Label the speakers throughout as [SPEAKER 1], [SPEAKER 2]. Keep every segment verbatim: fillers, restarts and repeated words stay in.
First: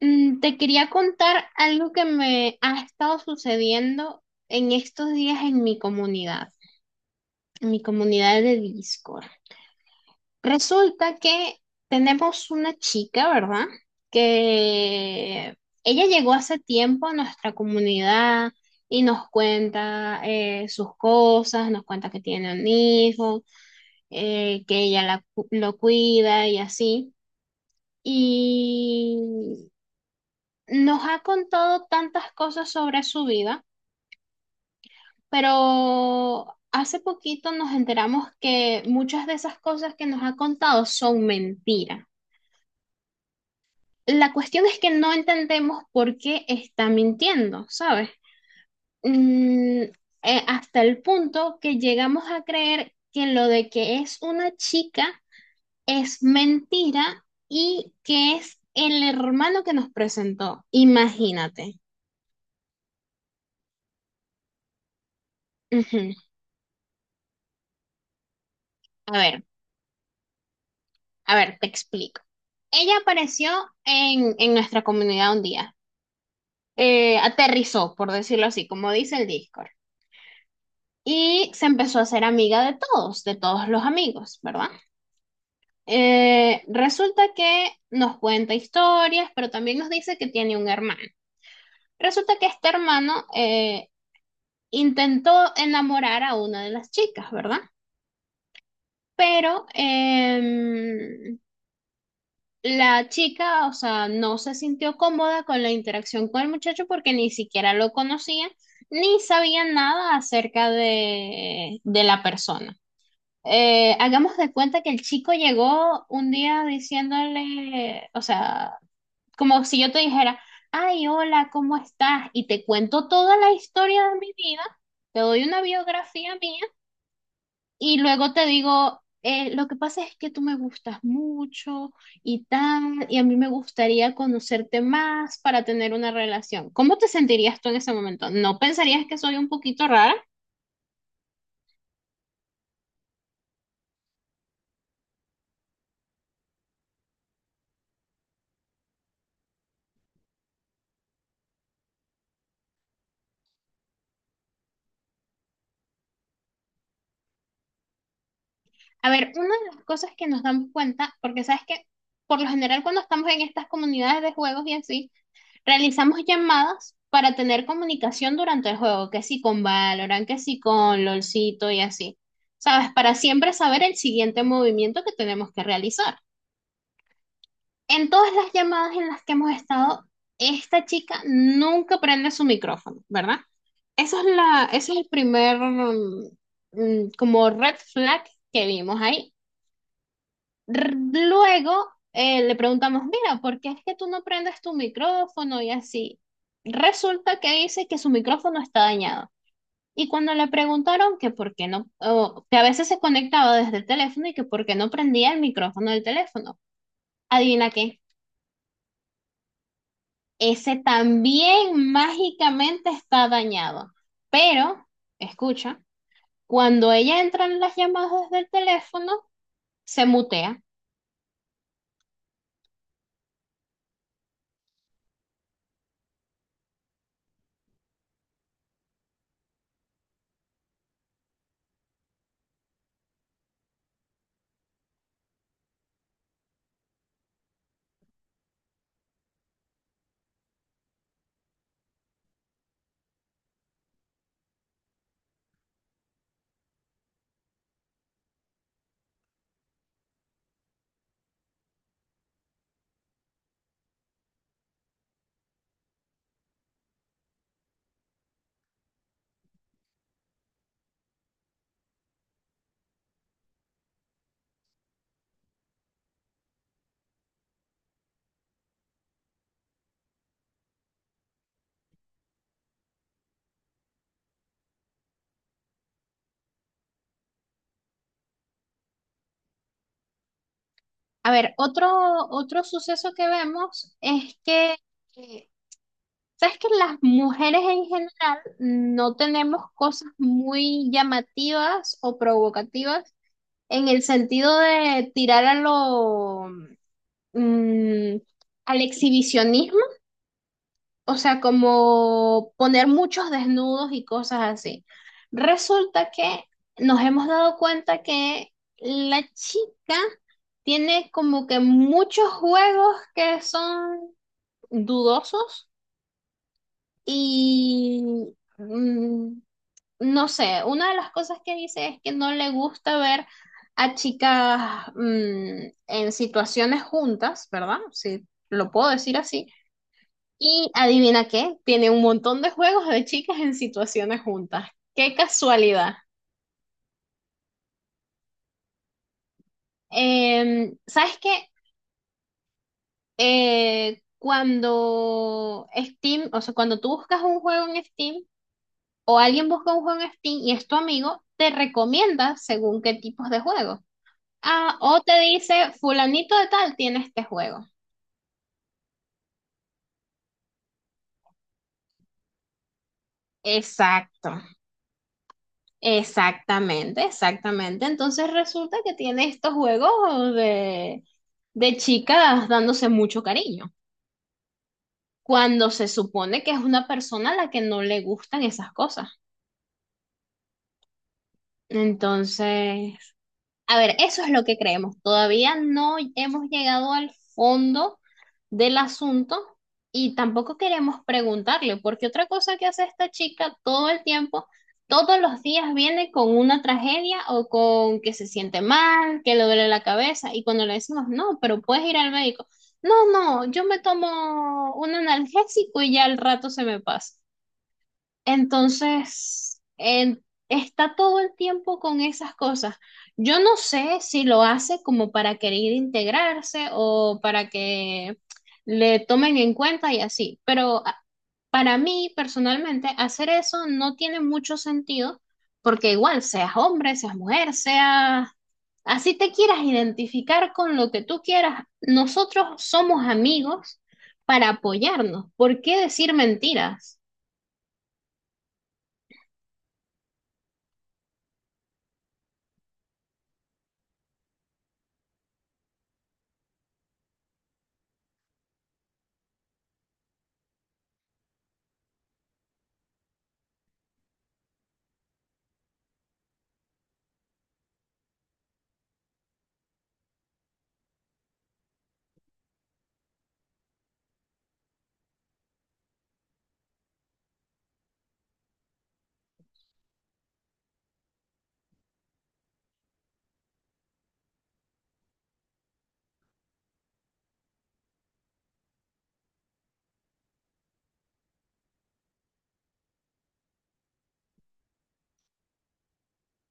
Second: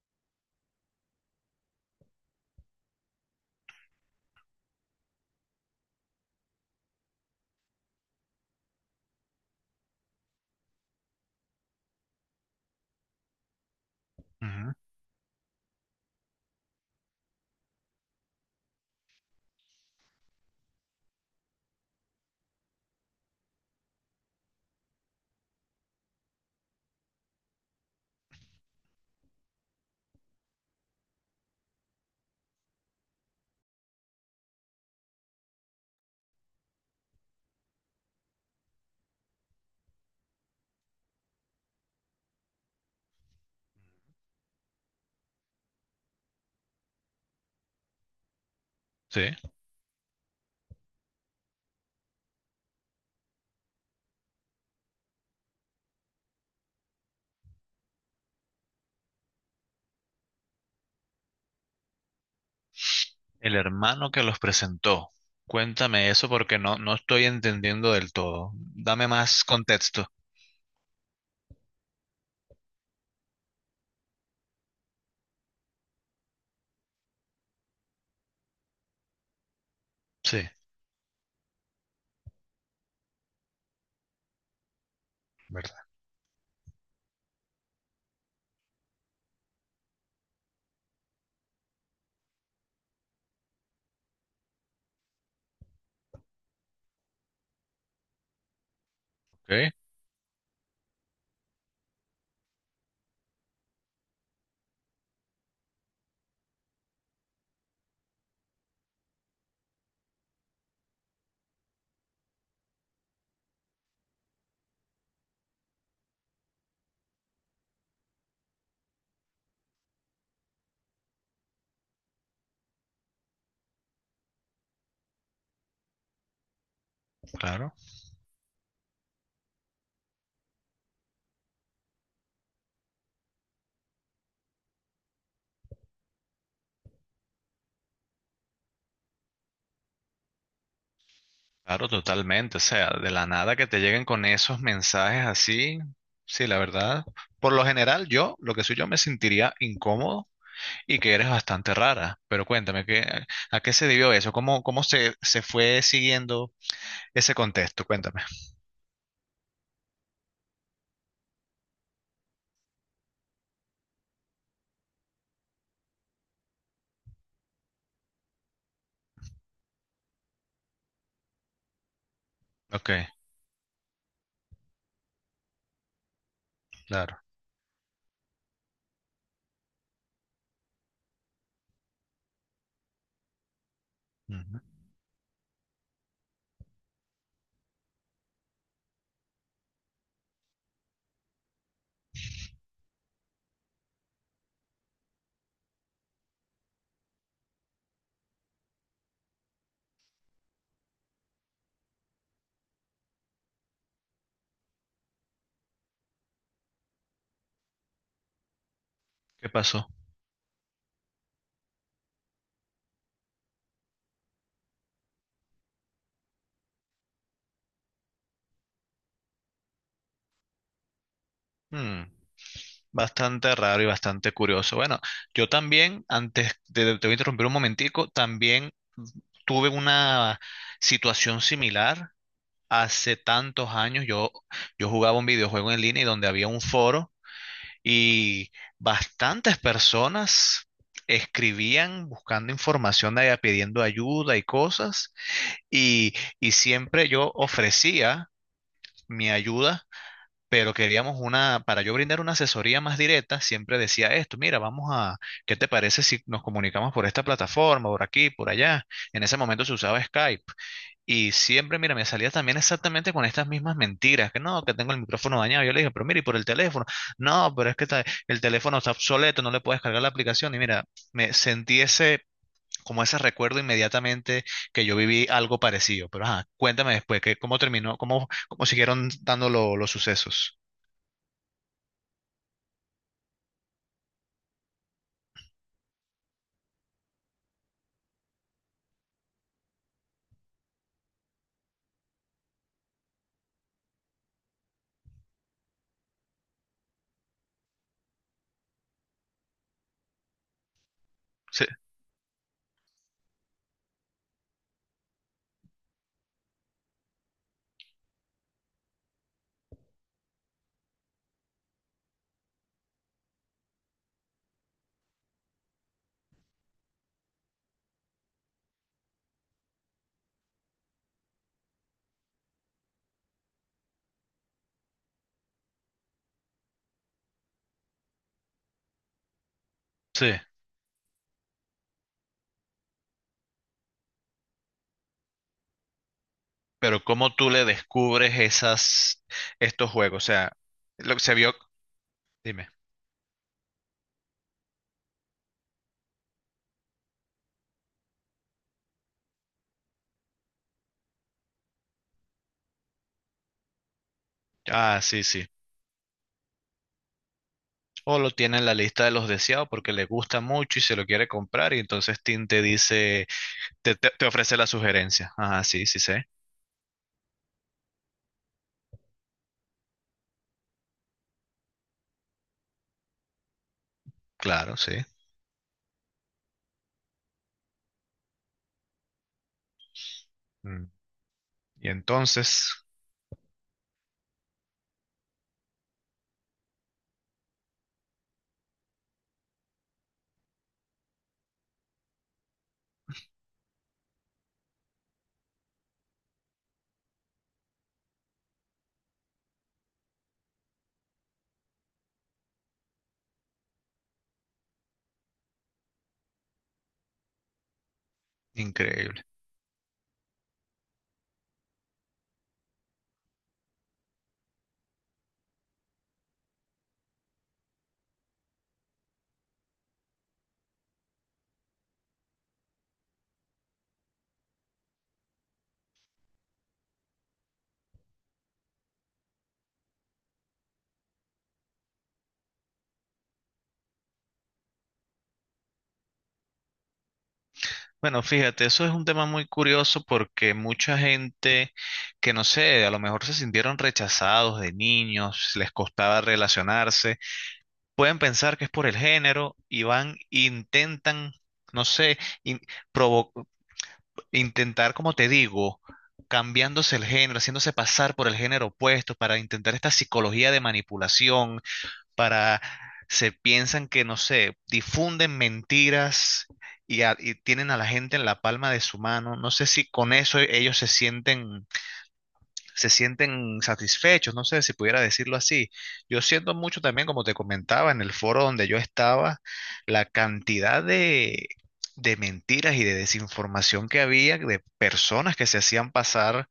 [SPEAKER 1] Mm, Te quería contar algo que me ha estado sucediendo en estos días en mi comunidad, en mi comunidad de Discord. Resulta que tenemos una chica, ¿verdad?
[SPEAKER 2] Ujú.
[SPEAKER 1] Que ella llegó hace tiempo a nuestra comunidad y nos cuenta eh, sus cosas, nos cuenta que tiene un hijo, eh, que ella la cu- lo cuida y así. Y nos ha contado tantas cosas sobre su vida, pero hace poquito nos enteramos que muchas de esas cosas que nos ha contado son mentiras. La cuestión es que no entendemos por qué está mintiendo, ¿sabes?
[SPEAKER 2] Sí,
[SPEAKER 1] Mm, eh, hasta el punto que llegamos a creer que lo de que es una chica es mentira y que es el hermano que nos presentó. Imagínate.
[SPEAKER 2] el hermano que los presentó.
[SPEAKER 1] Ujú.
[SPEAKER 2] Cuéntame eso porque no, no estoy entendiendo del todo. Dame
[SPEAKER 1] A ver.
[SPEAKER 2] más contexto.
[SPEAKER 1] A ver, te explico. Ella apareció en, en nuestra comunidad un día. Eh, aterrizó, por decirlo así, como dice el Discord.
[SPEAKER 2] Sí,
[SPEAKER 1] Y se empezó a hacer amiga de todos, de todos los amigos, ¿verdad?
[SPEAKER 2] ¿verdad?
[SPEAKER 1] Eh, resulta que nos cuenta historias, pero también nos dice que tiene un hermano. Resulta que este hermano eh, intentó enamorar a una de las chicas, ¿verdad? Pero
[SPEAKER 2] Ok,
[SPEAKER 1] em, la chica, o sea, no se sintió cómoda con la interacción con el muchacho porque ni siquiera lo conocía ni sabía nada acerca de, de la persona. Eh, hagamos de cuenta que el chico llegó un día diciéndole, o sea, como si yo te dijera, ay, hola, ¿cómo estás? Y te cuento toda la historia de mi vida, te doy una biografía mía
[SPEAKER 2] claro,
[SPEAKER 1] y luego te digo, eh, lo que pasa es que tú me gustas mucho y tal, y a mí me gustaría conocerte más para tener una relación. ¿Cómo te sentirías tú en ese momento? ¿No pensarías que soy un poquito rara?
[SPEAKER 2] claro, totalmente. O sea, de la nada que te lleguen con esos mensajes así. Sí, la verdad. Por lo general, yo, lo que soy yo, me sentiría incómodo y que eres bastante rara. Pero cuéntame, ¿qué, a qué se debió eso? ¿Cómo, cómo se, se fue siguiendo ese contexto? Cuéntame.
[SPEAKER 1] A ver, una de las cosas que nos damos cuenta, porque sabes que por lo general cuando estamos en estas comunidades de juegos y así, realizamos llamadas para tener comunicación durante el juego, que sí con Valorant, que sí con LOLcito y así.
[SPEAKER 2] Ok,
[SPEAKER 1] ¿Sabes? Para siempre saber el siguiente movimiento que tenemos que realizar.
[SPEAKER 2] claro.
[SPEAKER 1] En todas las llamadas en las que hemos estado, esta chica nunca prende su micrófono, ¿verdad? Eso es
[SPEAKER 2] Ujú.
[SPEAKER 1] la, ese es el primer mm, mm, como red flag que vimos ahí. R- Luego eh, le preguntamos, mira, ¿por qué es que tú no prendes tu micrófono y así? Resulta que dice que su micrófono está dañado. Y cuando le preguntaron que por qué no, o que a veces se conectaba desde el teléfono y que por qué no prendía el micrófono del teléfono, adivina qué.
[SPEAKER 2] ¿Qué pasó?
[SPEAKER 1] Ese también mágicamente está dañado. Pero, escucha, cuando ella entra en las llamadas del teléfono, se mutea.
[SPEAKER 2] Mm. Bastante raro y bastante curioso. Bueno, yo también, antes de, te voy a interrumpir un momentico, también tuve una situación similar hace tantos años. Yo, yo jugaba un videojuego en línea y donde había un foro y bastantes personas escribían buscando información allá, pidiendo ayuda y cosas. Y, y siempre yo ofrecía mi ayuda, pero queríamos una, para yo brindar una asesoría más directa, siempre decía esto, mira, vamos a, ¿qué te parece si nos comunicamos por esta plataforma, por aquí, por allá? En ese momento se usaba Skype y siempre, mira, me salía también exactamente con estas mismas mentiras, que no, que tengo el micrófono dañado. Yo le dije, pero mira, y por el teléfono, no, pero es que está- el teléfono está obsoleto, no le puedes cargar la aplicación y mira, me sentí ese, como ese recuerdo inmediatamente que yo viví algo parecido. Pero ajá, cuéntame después, que, ¿cómo terminó? ¿Cómo, cómo siguieron dando lo- los sucesos?
[SPEAKER 1] A ver, otro, otro suceso que vemos es que, eh, ¿sabes que las mujeres en general no tenemos cosas muy llamativas o provocativas en el sentido de tirar a lo, mm, al exhibicionismo? O sea, como poner muchos desnudos y cosas así. Resulta que nos hemos dado cuenta que la chica tiene como que muchos juegos que son dudosos y mm, no sé, una de las cosas que dice es que no le gusta ver a chicas mm, en situaciones juntas, ¿verdad? Si lo puedo decir así,
[SPEAKER 2] Sí,
[SPEAKER 1] y adivina qué, tiene un montón de juegos de chicas en situaciones juntas. ¡Qué casualidad!
[SPEAKER 2] pero ¿cómo tú le descubres esas, estos juegos? O sea,
[SPEAKER 1] Em,
[SPEAKER 2] lo
[SPEAKER 1] ¿sabes
[SPEAKER 2] que
[SPEAKER 1] qué?
[SPEAKER 2] se vio, dime.
[SPEAKER 1] Eh, cuando Steam, o sea, cuando tú buscas un juego en Steam o alguien busca un juego en Steam y es tu amigo, te recomienda según qué tipos de juegos. Ah,
[SPEAKER 2] Ah,
[SPEAKER 1] o te
[SPEAKER 2] sí, sí.
[SPEAKER 1] dice, fulanito de tal tiene este juego.
[SPEAKER 2] O lo tiene en la lista de los deseados porque le gusta mucho y se lo quiere comprar y entonces Tim te dice, te, te- te
[SPEAKER 1] Exacto.
[SPEAKER 2] ofrece la sugerencia. Ah, sí, sí sé.
[SPEAKER 1] Exactamente, exactamente. Entonces resulta que tiene estos juegos de, de chicas dándose mucho cariño,
[SPEAKER 2] Claro, sí.
[SPEAKER 1] cuando se supone que es una persona a la que no le gustan esas cosas.
[SPEAKER 2] Mm. Y entonces,
[SPEAKER 1] Entonces, a ver, eso es lo que creemos. Todavía no hemos llegado al fondo del asunto y tampoco queremos preguntarle, porque otra cosa que hace esta chica todo el tiempo, todos los días viene con una tragedia o con que se siente mal, que le duele la cabeza y cuando le decimos, no, pero puedes ir al médico. No, no, yo me tomo un analgésico y ya al rato se me pasa.
[SPEAKER 2] increíble.
[SPEAKER 1] Entonces, en- está todo el tiempo con esas cosas. Yo no sé si lo hace como para querer integrarse o para que le tomen en cuenta y así, pero a- para mí personalmente hacer eso no tiene mucho sentido porque igual seas hombre, seas mujer, seas... Así te quieras identificar con lo que tú quieras, nosotros somos amigos para apoyarnos. ¿Por qué decir mentiras?
[SPEAKER 2] Bueno, fíjate, eso es un tema muy curioso porque mucha gente que no sé, a lo mejor se sintieron rechazados de niños, les costaba relacionarse pueden pensar que es por el género y van, intentan, no sé, in- provo- intentar, como te digo, cambiándose el género, haciéndose pasar por el género opuesto para intentar esta psicología de manipulación, para, se piensan que, no sé, difunden mentiras y, a- y tienen a la gente en la palma de su mano. No sé si con eso ellos se sienten, se sienten satisfechos, no sé si pudiera decirlo así. Yo siento mucho también, como te comentaba, en el foro donde yo estaba, la cantidad de, de mentiras y de desinformación que había de personas que se hacían pasar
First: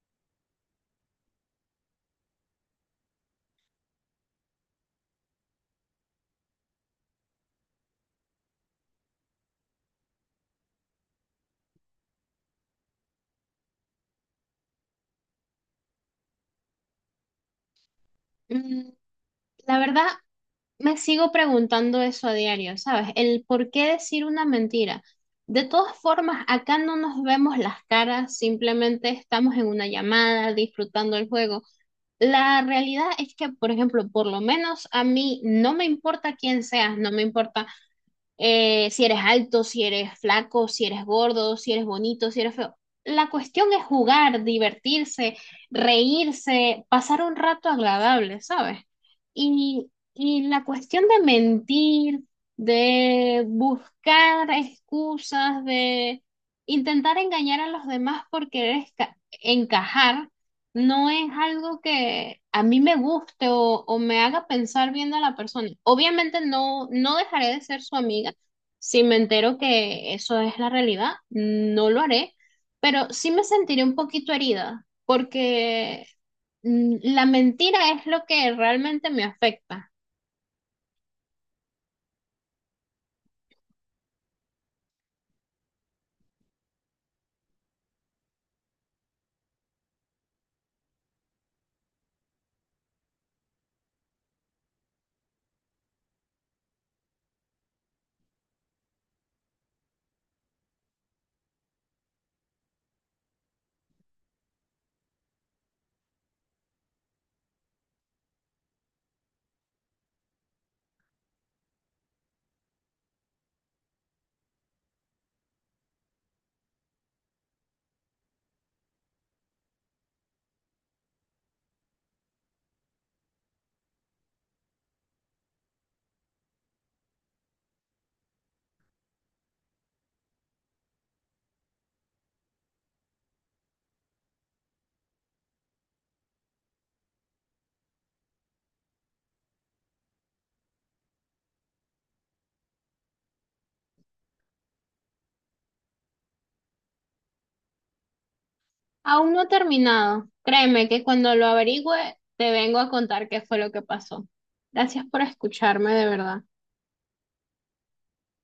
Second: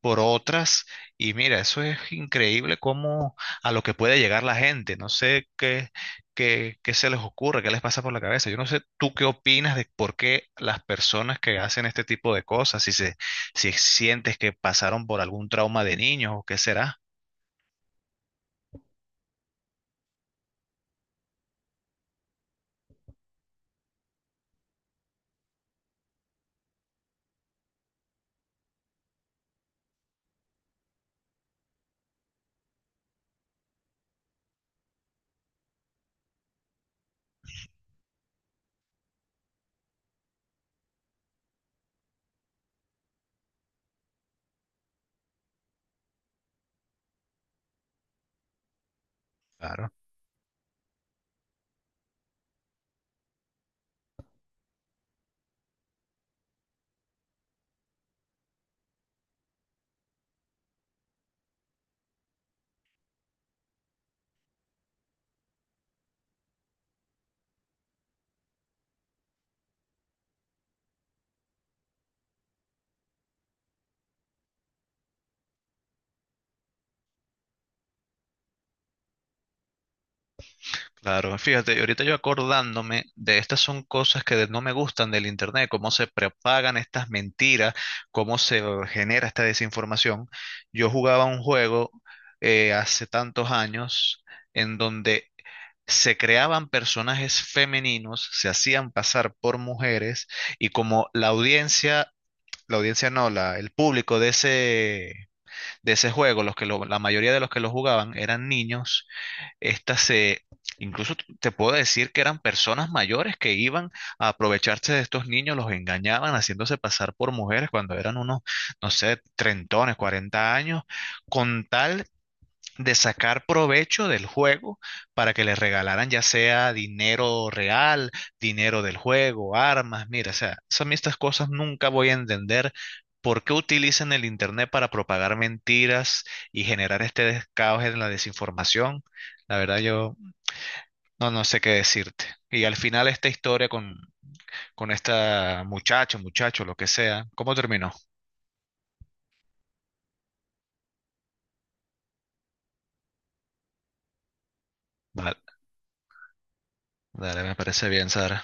[SPEAKER 2] por otras. Y mira, eso es increíble cómo a lo que puede llegar la gente. No sé qué, qué, qué se les ocurre, qué les pasa por la cabeza. Yo no sé tú qué opinas de por qué las personas que hacen este tipo de cosas, si se, si sientes que pasaron por algún trauma de niños o qué será.
[SPEAKER 1] La verdad, me sigo preguntando eso a diario, ¿sabes? El por qué decir una mentira. De todas formas, acá no nos vemos las caras, simplemente estamos en una llamada, disfrutando el juego. La realidad es que, por ejemplo, por lo menos a mí no me importa quién seas, no me importa eh, si eres alto, si eres flaco, si eres gordo, si eres bonito, si eres feo. La cuestión es jugar, divertirse, reírse, pasar un rato agradable, ¿sabes? Y,
[SPEAKER 2] Claro.
[SPEAKER 1] y la cuestión de mentir, de buscar excusas, de intentar engañar a los demás por querer esca- encajar, no es algo que a mí me guste o, o me haga pensar bien de la persona. Obviamente no, no dejaré de ser su amiga si me entero que eso es la realidad, no lo haré, pero sí me sentiré un poquito herida porque mm, la mentira es lo que realmente me afecta.
[SPEAKER 2] Claro, fíjate, y ahorita yo acordándome de estas son cosas que de- no me gustan del internet, cómo se propagan estas mentiras, cómo se genera esta desinformación. Yo jugaba un juego eh, hace tantos años en donde se creaban personajes femeninos, se hacían pasar por mujeres y como la audiencia, la audiencia no, la, el público de ese, de ese juego, los que lo- la mayoría de los que lo jugaban eran niños estas se, incluso te puedo decir que eran personas mayores que iban a aprovecharse de estos niños, los engañaban haciéndose pasar por mujeres cuando eran unos, no sé, trentones, cuarenta años, con tal de sacar provecho del juego para que les regalaran ya sea dinero real, dinero del juego, armas, mira, o sea, son estas cosas nunca voy a entender por qué utilizan el internet para propagar mentiras y generar este caos en la desinformación. La verdad yo no, no sé qué decirte. Y al final esta historia con, con esta muchacho, muchacho, lo que sea, ¿cómo terminó?
[SPEAKER 1] Aún no he terminado. Créeme que cuando lo averigüe te vengo a contar qué fue lo que pasó. Gracias por
[SPEAKER 2] Vale,
[SPEAKER 1] escucharme, de verdad.
[SPEAKER 2] dale, me parece bien, Sara.